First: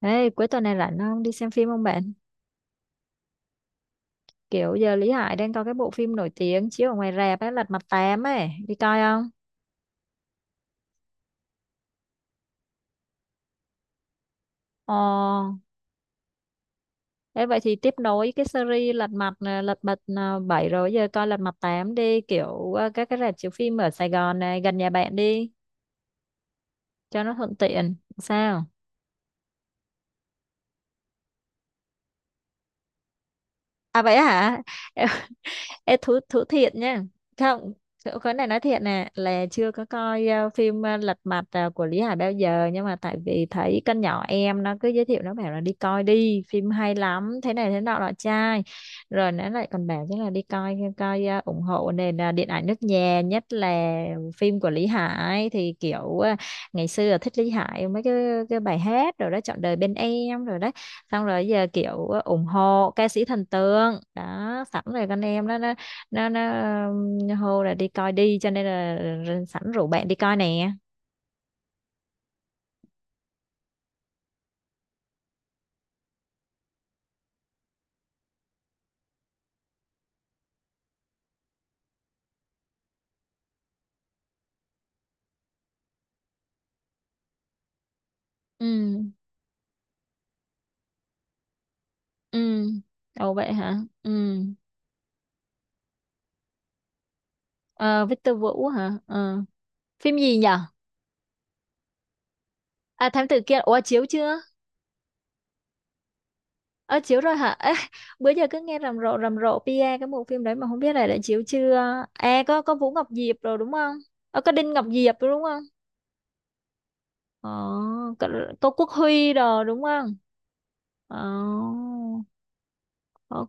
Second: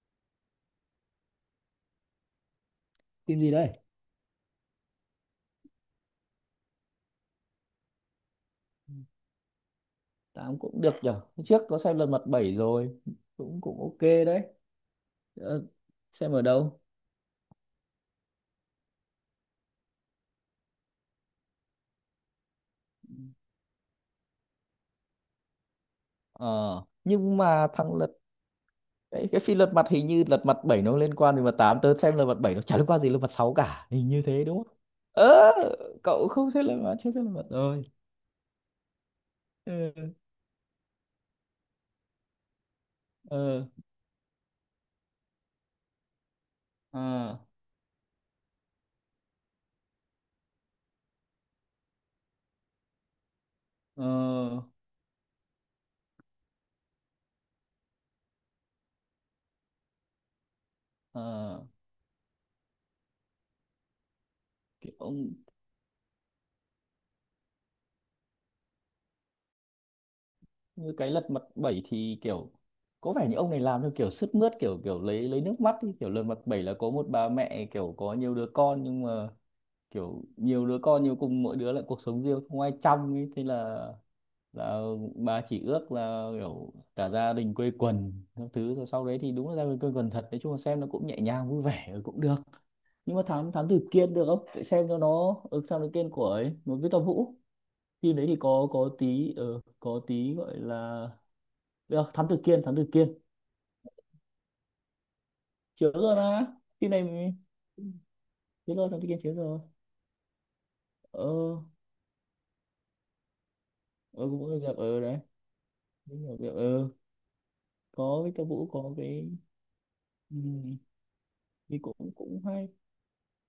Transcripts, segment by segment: Ê, cuối tuần này rảnh không? Đi xem phim không bạn? Phim gì đây? Kiểu giờ Lý Hải đang có cái bộ phim nổi tiếng chiếu ở ngoài rạp ấy, Lật Mặt tám ấy. Đi coi không? Tám cũng được nhở. Hôm trước có xem lần mặt bảy rồi, cũng cũng ok đấy. Ồ, Ờ, xem ở đâu? thế vậy thì tiếp nối cái series Lật Mặt Lật Mặt 7 rồi giờ coi Lật Mặt tám đi, kiểu các cái rạp chiếu phim ở Sài Gòn này gần nhà bạn đi ờ cho nó nhưng thuận mà thằng tiện. lật. Sao? Cái phim lật mặt hình như lật mặt bảy nó liên quan gì mà tám? Tớ xem lật mặt bảy nó chả liên quan gì lật mặt sáu cả, À hình vậy như thế hả? đúng không? Ơ, Ê, thú cậu thú không xem thiệt lật mặt? nha. Chưa, xem lật mặt Không, rồi. chỗ cái này nói thiệt nè là chưa có Ừ, coi phim Lật Mặt của Lý Hải bao giờ, nhưng mà tại vì ờ thấy con nhỏ em nó cứ giới thiệu, nó bảo là đi coi đi phim hay ờ à, lắm thế này thế nọ nọ trai, rồi nó lại còn bảo chắc là đi coi coi ủng hộ nền điện ảnh nước nhà, nhất là phim ờ của Lý Hải thì kiểu ngày xưa là thích Lý Hải mấy cái bài hát rồi đó, Trọn đời bên em rồi đó, xong rồi ờ, giờ kiểu ủng hộ ca sĩ thần tượng đó, sẵn rồi kiểu con em đó nó hô là đi coi đi, cho nên là sẵn rủ bạn đi coi nè. như cái lật mặt bảy thì kiểu có vẻ như ông này làm theo kiểu sướt mướt, kiểu kiểu lấy nước mắt ý. Kiểu lật mặt bảy là có một bà mẹ kiểu có nhiều đứa con, nhưng mà kiểu nhiều đứa con nhiều cùng, mỗi đứa lại cuộc sống riêng không ai chăm ấy, thế là bà chỉ ước là kiểu cả gia đình quây quần các Ừ. thứ, rồi sau đấy thì đúng là gia đình quây quần thật. Nói chung là xem nó cũng nhẹ nhàng vui vẻ, ừ, cũng được. Ừ. Nhưng mà Ồ vậy thám thám hả. tử Ừ. kiên được không? Để xem cho nó ừ, sao nó kiên của ấy một Victor Vũ. Ờ, Phim đấy thì Victor Vũ có hả. tí Ờ. Có Phim tí gì gọi nhở? là được. Thám tử kiên, thám tử À, kiên Thám Tử Kiên. Ủa chiếu chưa? Chiếu rồi mà, phim Ờ này chiếu mình- rồi hả. Ê, bữa giờ cứ chiếu nghe rồi, rầm thám tử rộ kiên chiếu rầm rộ rồi. PA cái bộ phim đấy mà không biết là đã Ờ. chiếu chưa. À có Vũ Ngọc Diệp rồi đúng không. Ờ, Ờ, cũng có có Đinh dẹp, Ngọc ờ, Diệp đấy. rồi đúng không. Cũng có dẹp, ờ, Ờ, có có, Victor Vũ, có Quốc có cái. Huy rồi đúng không. Ừ, Ờ, thì cũng cũng hay.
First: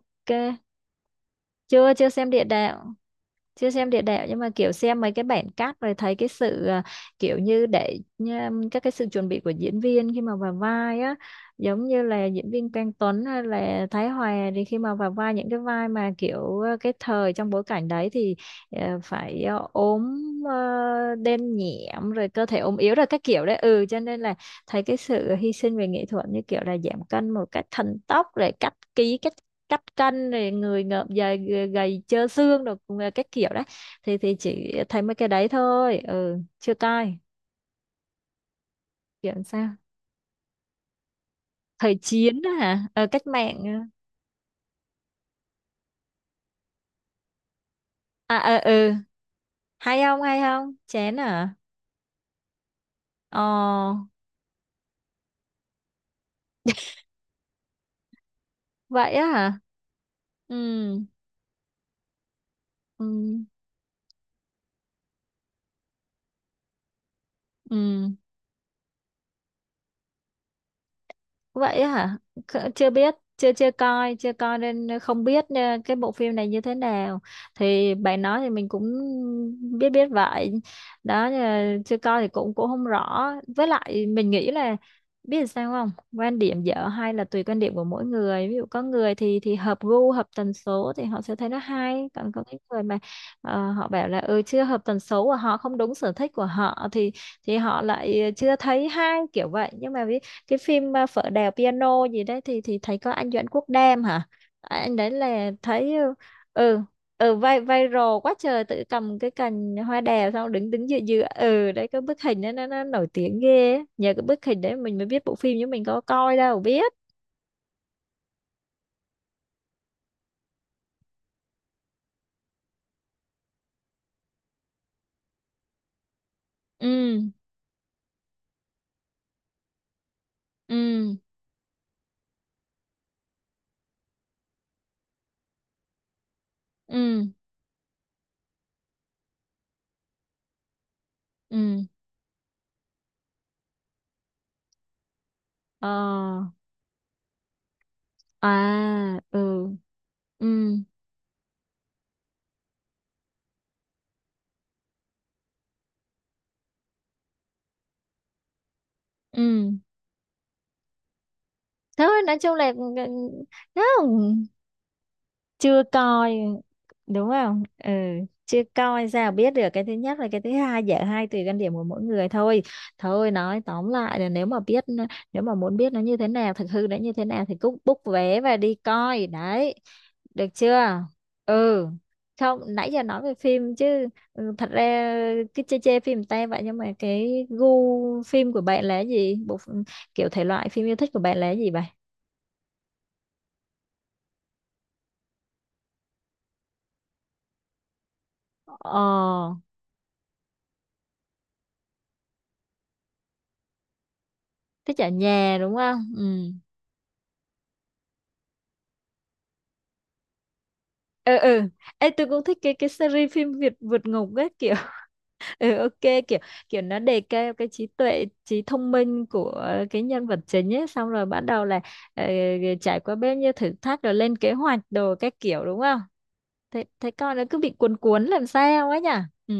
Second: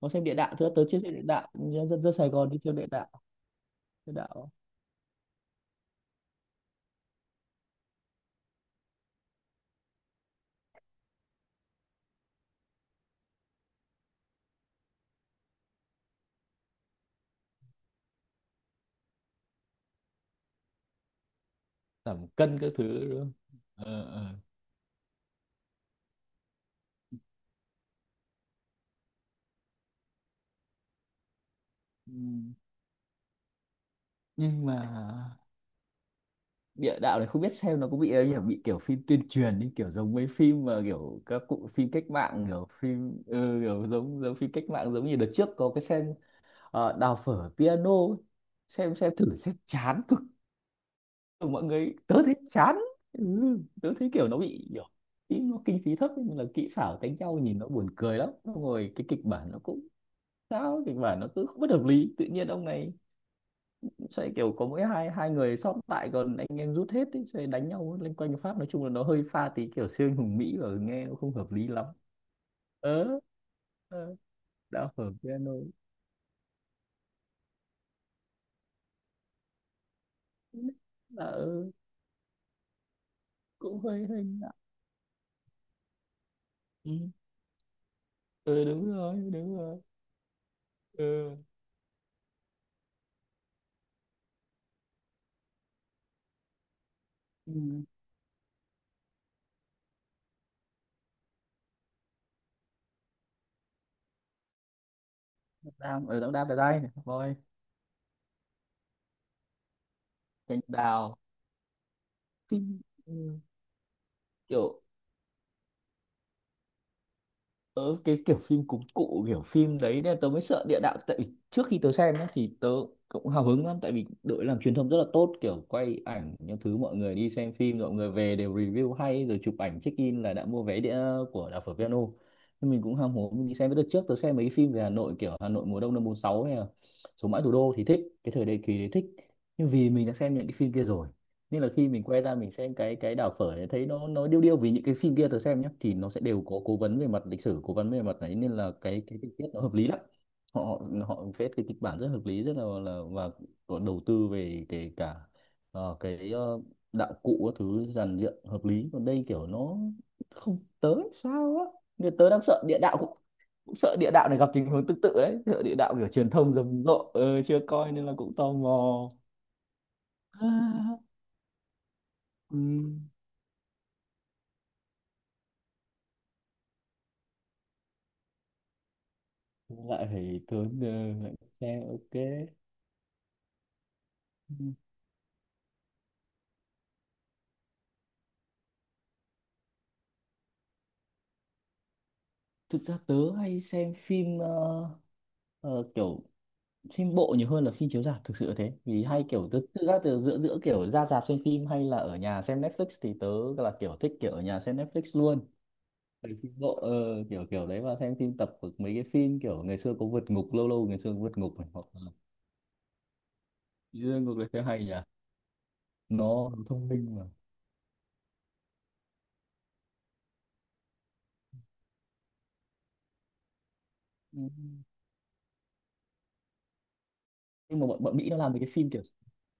Có xem địa đạo chưa? Tới chưa? Xem địa đạo, dân Chưa, dân chưa dân Sài xem địa Gòn đi chơi đạo. địa đạo. Chưa xem địa Địa đạo nhưng mà đạo. kiểu xem mấy cái bản cắt rồi, thấy cái sự kiểu như để nha, các cái sự chuẩn bị của diễn viên khi mà vào vai á, giống như là diễn viên Quang Tuấn hay là Thái Hòa thì khi mà vào vai những cái vai mà kiểu cái thời trong bối cảnh đấy thì phải ốm đen nhẹm Giảm rồi cơ thể cân các ốm yếu rồi thứ đúng các không? kiểu đấy, ừ cho Ờ, nên ờ. là thấy cái sự hy sinh về nghệ thuật như kiểu là giảm cân một cách thần tốc, rồi cắt ký cắt cắt cân rồi người ngợm dài gầy, gầy Ừ. trơ xương rồi cũng là các kiểu đấy. Thì Nhưng chỉ thấy mà mấy cái đấy thôi, ừ chưa địa coi. đạo này không biết xem nó có bị ấy nhỉ, bị kiểu phim tuyên Kiểu truyền sao, đi, kiểu giống mấy phim mà kiểu các cụ, phim thời cách chiến mạng, á kiểu hả. Ờ, phim cách ừ, mạng á. kiểu giống giống phim cách mạng, giống như đợt trước có cái xem đào phở piano ấy. À ờ ừ. Xem thử xem chán Hay cực. không, hay không chén Ừ, à. mọi người, tớ thấy chán. Ừ, Ờ tớ thấy kiểu nó bị kiểu ý nó kinh phí thấp nhưng là kỹ xảo đánh nhau nhìn nó buồn cười lắm. Xong rồi cái vậy kịch á bản hả. nó cũng Ừ. sao kịch bản nó cứ không bất hợp lý, tự nhiên ông này Ừ. sẽ kiểu có mỗi hai hai người sót lại còn anh em rút hết ấy, sẽ đánh nhau Ừ. lên quanh Pháp, nói chung là nó hơi pha tí kiểu siêu anh hùng Mỹ và nghe nó không hợp lý Vậy lắm. á hả? Kh- Chưa biết, ờ chưa chưa ờ, coi, chưa coi nên đạo phở không biết piano. Cái bộ phim này như thế nào. Thì bạn nói thì mình cũng biết biết vậy. Ừ, là Đó nhưng ờ, mà chưa coi thì cũng cũng không rõ. Với Cũng lại hơi hơi mình nghĩ lạ. là biết sao không? Quan điểm dở Ừ. hay là tùy quan điểm của mỗi người. Ví Ừ, dụ có đúng người rồi, thì đúng rồi. hợp gu, hợp tần số thì họ sẽ Ừ. thấy nó hay, còn có những người mà họ bảo là ừ chưa hợp tần số của họ, không đúng sở thích của họ Ừ, thì họ lại chưa thấy hay kiểu vậy. Nhưng mà ví cái phim Phở Đèo Piano gì đấy thì thấy có anh Doãn Quốc Đam hả. À, anh đấy là thấy đào, ừ. ừ, đào đào ở Ừ, đây này, ừ, thôi. vai viral quá trời, tự cầm cái cành hoa đào xong Cành đứng đứng giữa đào. giữa ừ đấy, cái bức hình đó nó nổi Ừ. tiếng ghê á. Nhờ cái bức hình đấy Kiểu mình mới biết bộ phim, chứ mình có coi đâu biết. ờ, cái kiểu phim cúng cụ, kiểu phim đấy nên tớ mới sợ địa đạo, tại vì trước khi tớ xem nhá, thì tớ cũng hào hứng lắm tại vì đội làm truyền thông rất là tốt, kiểu quay ảnh những thứ mọi người Ừ đi xem phim, mọi người về đều review hay rồi chụp ảnh check in là đã mua vé đĩa ừ của đảo phở piano. Nhưng mình cũng ham hố mình đi xem, với đợt trước tớ xem mấy phim về Hà Nội, kiểu Hà Nội mùa đông năm 46 hay là ừ Sống mãi thủ đô thì thích cái thời đại kỳ đấy, thích. Nhưng vì mình đã xem những cái phim kia rồi ừ. nên là khi mình quay ra mình xem cái đảo phở ấy, thấy nó điêu điêu, vì những cái phim kia tớ xem nhé Ờ thì nó sẽ đều có cố vấn về mặt lịch sử, cố vấn về mặt đấy à nên là cái tình tiết nó ừ hợp lý lắm. ừ Họ họ họ viết cái kịch bản rất hợp lý, rất là và có đầu tư về kể cả cái đạo cụ các thứ, dàn dựng hợp lý, còn đây ừ. kiểu nó không tới sao á. Nên Thôi tớ nói đang chung sợ là địa ừ, đạo cũng, cũng ừ, sợ địa đạo này không gặp tình huống tương tự đấy, sợ địa chưa đạo kiểu truyền coi thông rầm rộ, đúng chưa không. Ừ, coi nên là cũng tò chưa mò. coi sao biết được. Cái thứ nhất, và cái thứ hai dở hai tùy quan điểm của mỗi người Ừ. thôi. Thôi nói tóm lại là nếu mà biết, nếu mà muốn biết nó như thế nào, thực hư nó như thế nào thì cứ book vé và đi coi đấy, Lại phải được tớ ờ, chưa. lại xem, Ừ, ok. không nãy giờ nói về phim chứ. Ừ, thật ra cứ chê chê phim ta vậy, nhưng mà cái gu phim của bạn là gì, kiểu thể loại phim yêu thích của bạn là gì vậy. Thực ra tớ hay xem phim ờ, kiểu phim bộ nhiều hơn là phim chiếu rạp thực sự là thế, Ờ vì hay kiểu tớ thực ra từ giữa giữa kiểu ra rạp xem phim hay là ở nhà xem Netflix thì tớ là kiểu thích kiểu ở nhà xem thích Netflix ở luôn. nhà đúng không. Tại Ừ phim bộ kiểu kiểu đấy, và xem phim tập của mấy cái phim kiểu ngày xưa có vượt ngục, lâu lâu ngày xưa có ừ vượt ngục ừ. này hoặc là Ê, tôi cũng thích cái series phim Việt vượt dưới ngục ngục ấy đấy thấy kiểu. hay nhỉ, Ừ, ok. Kiểu nó kiểu thông nó minh đề mà. cao cái trí tuệ, trí thông minh của cái nhân vật chính ấy, xong rồi bắt đầu là ờ, trải qua bao nhiêu thử thách rồi lên Ừ. kế hoạch đồ các kiểu đúng không. Thế thế con nó cứ bị Nhưng mà cuốn bọn bọn cuốn Mỹ nó làm làm mấy cái sao phim ấy kiểu nhỉ. Ừ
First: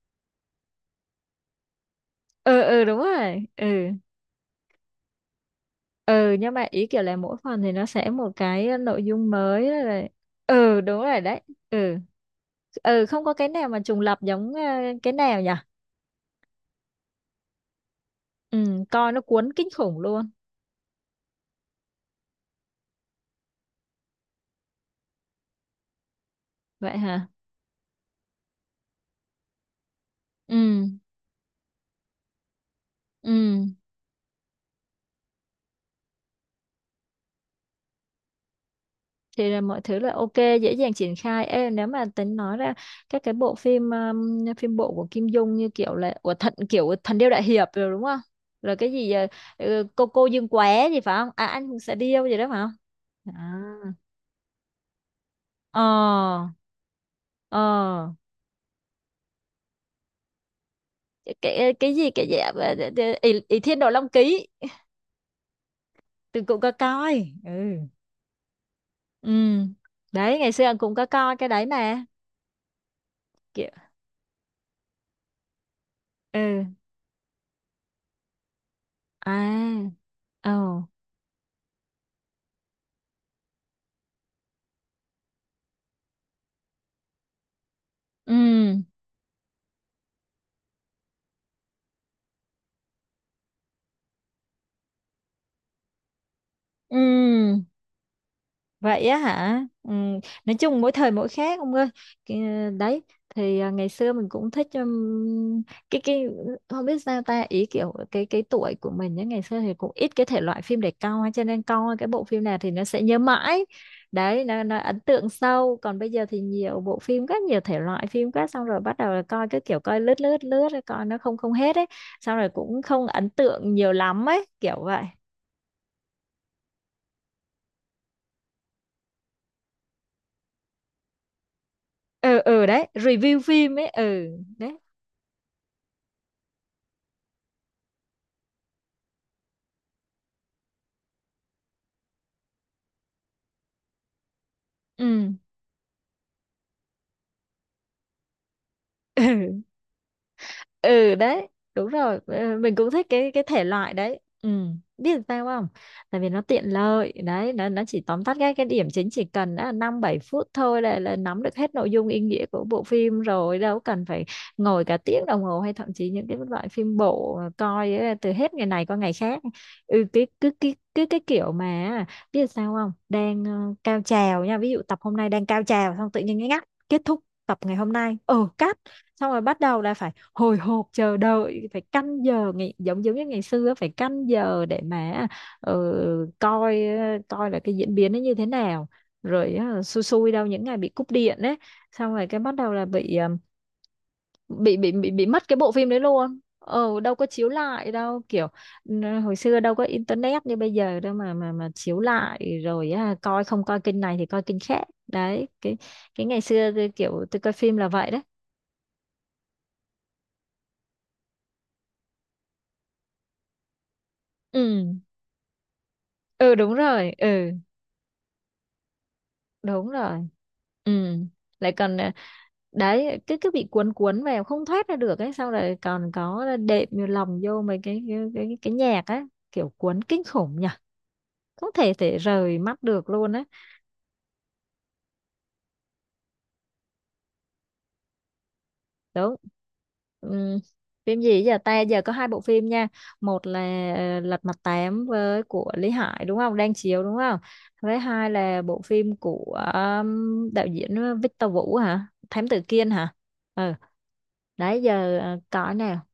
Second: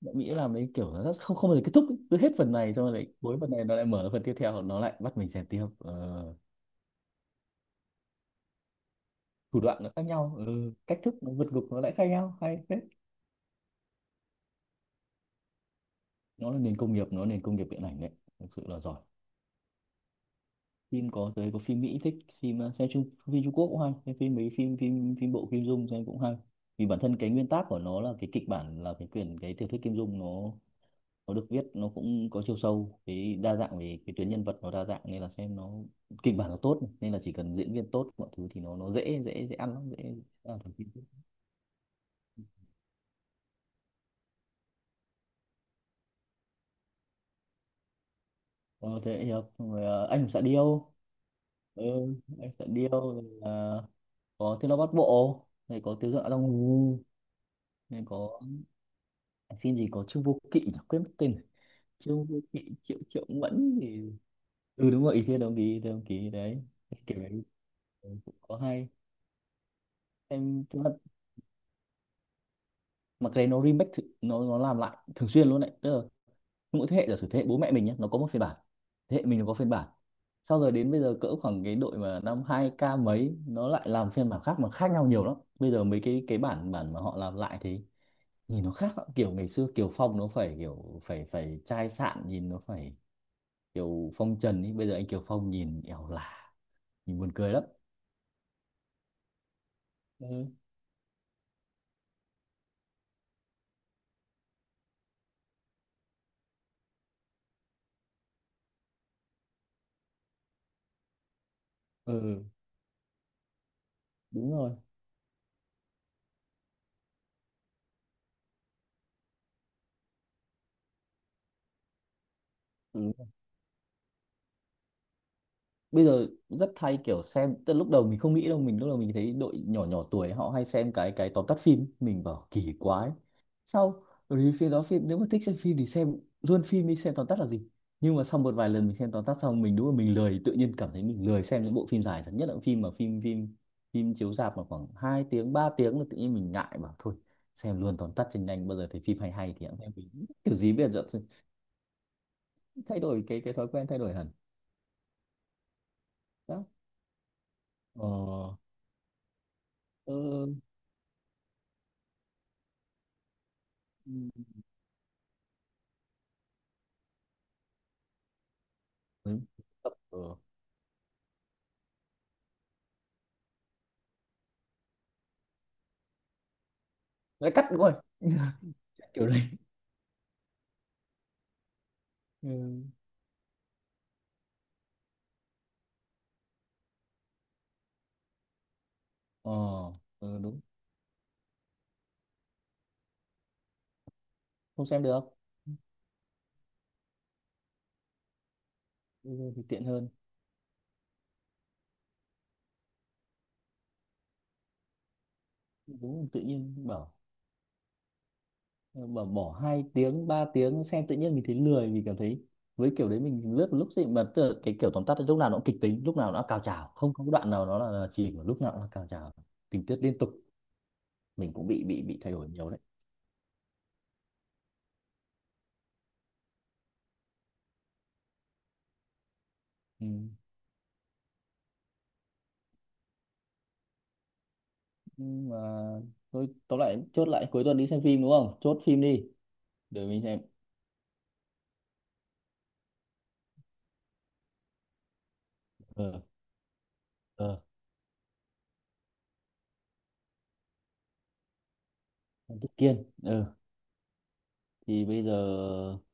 bạn nghĩ làm đấy kiểu nó rất không, không bao giờ kết thúc ấy. Cứ hết phần ừ này ừ xong rồi đúng lại cuối rồi phần này ừ. nó lại mở phần tiếp theo, nó lại bắt mình xem tiếp Ừ nhưng mà ý kiểu là mỗi phần thì nó sẽ một cái nội dung thủ đoạn mới nó khác rồi. nhau, ừ, Ừ cách đúng thức rồi nó đấy. vượt ngục nó lại Ừ. khác nhau, hay phết. Ừ, không có cái nào mà trùng lặp giống cái nào nhỉ. Nó là nền công nghiệp, nó là nền công nghiệp điện ảnh đấy, thực sự là Ừ, giỏi. coi nó cuốn kinh khủng luôn. Phim có tới có phim Mỹ thích phim xem Trung, phim Trung Quốc cũng hay xem phim, mấy phim phim phim bộ Kim Dung xem cũng hay, vì Vậy bản thân hả? cái nguyên tắc của nó là cái kịch bản là cái quyển cái tiểu thuyết Kim Dung nó Ừ, nó được viết nó cũng có chiều sâu, cái đa ừ. dạng về cái tuyến nhân vật nó đa dạng nên là xem nó, kịch bản nó tốt nên là chỉ cần diễn viên tốt mọi thứ thì nó dễ, dễ Thì dễ là ăn mọi lắm, thứ dễ là ok, làm dễ thành phim. dàng triển khai. Ê, nếu mà tính nói ra các cái bộ phim phim bộ của Kim Dung như kiểu là của thần kiểu Thần Điêu Đại Hiệp rồi đúng không? Rồi cái Ờ, gì thế thì, học, rồi, ừ, cô ờ, cô anh hùng Dương Quá điêu. gì phải không? À anh cũng Ừ, sẽ điêu gì đó anh phải xạ không? điêu, rồi À. là có thiên long bát bộ này, Ờ, có tiêu dọa long ngủ ờ. này, có phim gì có trương vô kỵ nhỉ, quên mất tên rồi. Cái cái gì Trương cái gì vô kỵ, triệu triệu ý, ý mẫn Thiên Đồ Long thì Ký ừ đúng rồi, ý thiên đồng ý đồng ký từng cũng đấy, có kiểu coi. đấy. Ừ. Ừ, cũng có hay. Ừ. Đấy ngày Em xưa thực ra cũng có coi cái đấy mà. mà cái đấy nó remake thử- nó làm lại thường xuyên luôn đấy, tức là Ừ mỗi thế hệ giả sử thế hệ bố mẹ mình nhé nó có một phiên bản, thế hệ mình nó có phiên bản à sau, rồi ồ đến bây giờ cỡ khoảng cái đội mà năm hai k mấy nó lại làm phiên bản khác mà khác nhau nhiều lắm. Bây giờ mấy cái bản bản mà họ làm lại thì nhìn nó ừ khác lắm. Kiểu ngày xưa Kiều Phong nó phải kiểu phải phải chai sạn, nhìn nó phải kiểu phong trần ý, bây giờ anh Kiều Phong nhìn ẻo lả, nhìn buồn cười ừ. lắm. Vậy á hả? Ừ. Ừ, Nói chung mỗi thời mỗi khác ông ơi. Cái- Đấy thì ngày xưa mình cũng thích cái không biết sao ta, ý kiểu cái tuổi của mình nhá, ngày xưa thì cũng ít cái thể loại phim để coi, cho nên coi cái bộ ừ phim nào thì nó sẽ nhớ mãi. Đấy đúng rồi. nó ấn tượng sâu, còn bây giờ thì nhiều bộ phim quá, nhiều thể loại phim quá, xong rồi bắt đầu là coi cái kiểu coi lướt lướt lướt rồi coi nó không không hết ấy, xong rồi cũng Ừ, không ấn tượng nhiều lắm ấy, kiểu vậy. bây giờ rất hay kiểu xem, tức là lúc đầu mình không nghĩ đâu, mình lúc đầu mình thấy đội nhỏ nhỏ tuổi họ hay xem cái tóm tắt phim, mình Ừ bảo ừ kỳ đấy, quái. review phim ấy, Sau ừ rồi phim đấy. đó, phim nếu mà thích xem phim thì xem luôn phim, đi xem tóm tắt là gì. Nhưng mà sau một vài lần mình xem tóm tắt xong, mình đúng là mình lười, tự nhiên cảm thấy mình lười xem những bộ phim dài, nhất là phim mà phim phim phim chiếu rạp mà khoảng hai Ừ. tiếng 3 tiếng là tự nhiên mình ngại, bảo thôi xem luôn tóm tắt cho nhanh, bao giờ thấy phim hay hay Ừ, thì hẵng xem. Mình kiểu gì bây giờ ừ đấy đúng rồi. Ờ, mình cũng thay thích đổi cái cái thể thói quen, loại thay đổi đấy hẳn. ừ, biết sao không, tại vì nó tiện Đó, lợi đấy, nó chỉ ờ, tóm tắt cái điểm chính, chỉ cần đã là năm bảy phút thôi là nắm được hết nội dung ý nghĩa của bộ phim, rồi đâu cần phải ừ. ngồi cả tiếng đồng hồ hay thậm chí những cái loại phim bộ mà coi ấy, từ hết ngày này qua ngày Ừ. khác. Ừ cái Ừ. cứ cái kiểu mà biết sao không, đang cao trào nha, ví dụ tập hôm nay đang cao trào xong tự nhiên cái ngắt kết thúc Nói tập cắt ngày đúng hôm rồi. nay ừ cắt, Kiểu xong rồi đấy. bắt đầu là phải hồi hộp chờ đợi, phải canh giờ ngày, Ừ. giống giống như ngày xưa phải canh giờ để mà ờ, coi coi là cái diễn biến nó như thế nào, Ờ, rồi xui xui ừ, đâu đúng những ngày bị cúp điện ấy, xong rồi cái bắt đầu là bị bị không? bị Xem bị, được. bị mất cái bộ phim đấy luôn, ờ đâu có chiếu lại đâu kiểu. Ừ, hồi Ừ, xưa thì đâu có tiện hơn, internet như bây giờ đâu mà chiếu lại rồi á, coi không coi kênh này thì coi kênh khác đấy cái. Cái đúng, ngày tự xưa nhiên tôi bảo kiểu tôi coi phim là vậy đấy. bảo bỏ hai tiếng ba tiếng xem tự nhiên mình thấy lười, mình cảm thấy với kiểu đấy mình lướt một lúc gì mà tức là cái kiểu Ừ tóm tắt ấy, lúc nào nó cũng kịch tính, lúc nào nó ừ cao đúng trào, rồi không có ừ đoạn nào nó là chỉ mà lúc nào nó là cao trào, tình đúng tiết liên rồi tục. ừ. Mình cũng Lại bị còn bị bị thay đổi nhiều đấy. đấy cái bị cuốn cuốn vào không thoát ra được ấy, xong rồi còn có đệm vô lòng vô mấy cái nhạc á, kiểu cuốn Ừ. kinh khủng nhỉ. Không thể thể rời mắt được luôn á. Nhưng mà thôi tóm lại chốt lại cuối tuần đi xem phim, đúng không, chốt phim đi Đúng để mình xem. ừ. Phim gì giờ ta, giờ có hai bộ phim nha, một là Lật Mặt Tám với của Lý Ờ. Hải đúng không, đang chiếu đúng không, Ờ. với hai là bộ phim của đạo diễn Victor Vũ hả, Thám Thám Tử tử Kiên Kiên, hả. ừ. Ừ đấy Thì giờ bây giờ có nào.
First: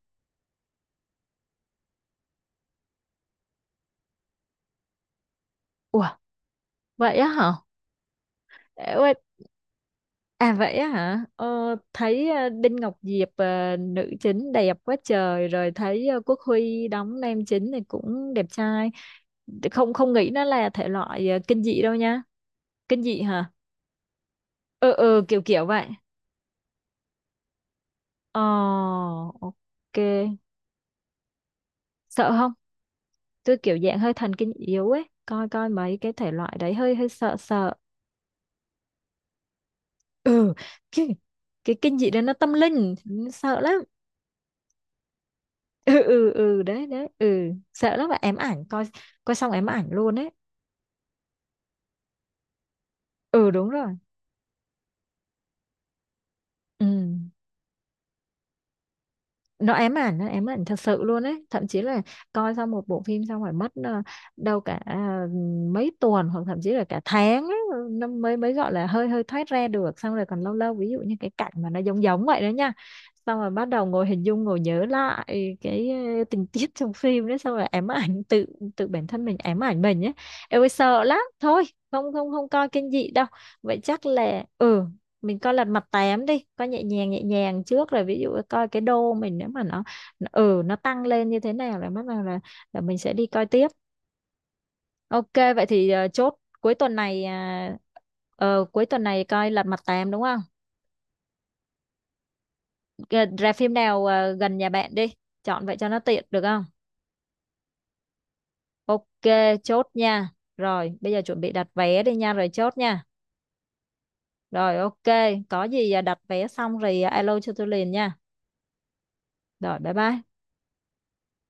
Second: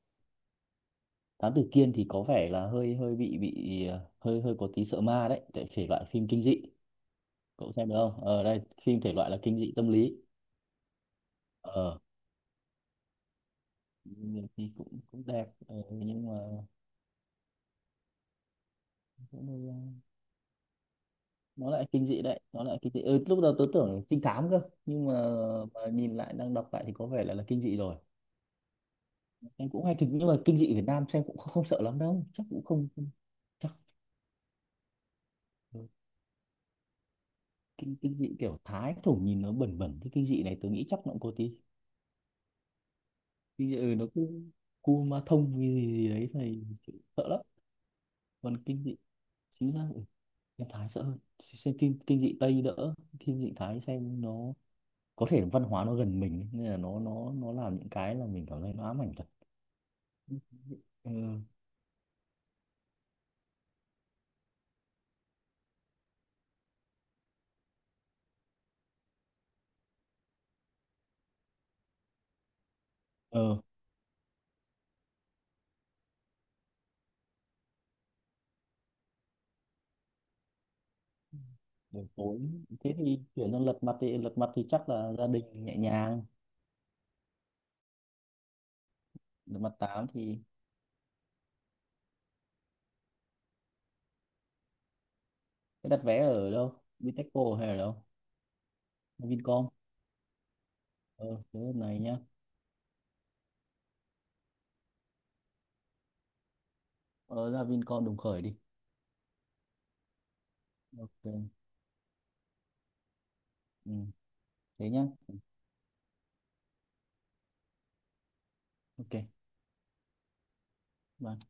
Thám tử Kiên thì có vẻ là hơi hơi bị hơi hơi có tí sợ ma đấy tại thể loại Ủa, phim kinh dị. vậy á hả. Cậu xem được không, ở đây Ê, phim thể quên. loại là kinh dị tâm lý. À vậy á hả, Ờ, thấy Đinh Ngọc Diệp nữ nhiều chính khi đẹp quá cũng cũng đẹp trời, rồi ờ, thấy nhưng mà Quốc Huy đóng nam chính thì cũng đẹp trai, cũng hơi, ờ, không không nghĩ nó là thể loại kinh nó dị lại đâu kinh nha. dị đấy, nó lại kinh Kinh dị, dị ừ, lúc hả, đầu tớ tưởng trinh thám cơ, ừ nhưng ừ kiểu kiểu mà vậy. nhìn lại đang đọc lại thì có vẻ là kinh dị rồi. Ờ Em cũng ok. hay thực, nhưng mà kinh dị Việt Nam xem cũng không, không sợ lắm đâu, Sợ chắc không, cũng không không- tôi chắc. kiểu dạng hơi thần kinh yếu ấy, coi coi Ừ. mấy cái thể loại đấy hơi hơi sợ sợ. kinh kinh dị kiểu Thái thổ nhìn nó bẩn bẩn thế, kinh dị Ừ, này tôi nghĩ chắc cái nó cũng có tí cái kinh dị đó nó tâm linh, sợ kinh lắm. dị, ừ, nó cứ cua ma thông cái gì Ừ gì đấy ừ ừ này, đấy đấy sợ lắm. ừ, sợ lắm mà ém Còn ảnh kinh coi, dị coi xong ém chính ảnh ra ừ, luôn ấy. em Thái sợ hơn, xem kinh kinh dị Tây đỡ, kinh Ừ dị đúng Thái rồi xem nó có thể văn hóa nó gần mình ấy, nên là ừ, nó làm những cái là mình cảm thấy nó ám ảnh thật. nó ám ảnh, nó ám ảnh thật sự luôn Ừ. ấy, thậm chí là coi xong một bộ phim xong phải mất đâu cả mấy tuần hoặc thậm chí là cả tháng ấy, nó mới mới gọi là hơi hơi thoát ra được, xong rồi còn lâu lâu ví dụ như cái cảnh mà nó giống giống vậy đó nha, xong rồi ờ bắt đầu ngồi hình dung, ngồi nhớ lại cái tình tiết trong phim đấy. Xong rồi ám ảnh tự, tự bản thân mình ám ảnh mình ấy. Em ơi sợ lắm thôi, Buổi không không tối không coi kinh thế dị thì đâu. chuyển sang lật Vậy mặt, chắc thì lật là mặt thì ừ, chắc là gia mình đình coi lật nhẹ mặt nhàng. tám đi, coi nhẹ nhàng, nhẹ nhàng trước rồi ví dụ coi cái đô mình nếu Lật mà mặt tám nó thì ừ nó tăng lên như thế nào là bắt đầu là mình sẽ đi coi tiếp. Ok vậy thế thì đặt vé chốt ở cuối đâu, tuần này Bitexco hay ở đâu, cuối tuần này coi lật Vincom? mặt tám đúng không. Ờ, thế này nhá, Ờ, ra phim nào gần nhà bạn đi, chọn vậy cho nó tiện được không. ờ, ra Vincom Đồng Khởi đi. Ok chốt nha, rồi bây giờ chuẩn Ok. bị đặt vé đi nha, rồi chốt nha. Ừ, Rồi thế nhá. ok, có gì đặt vé xong rồi alo cho tôi liền nha. Ok. Rồi bye bye. Bye.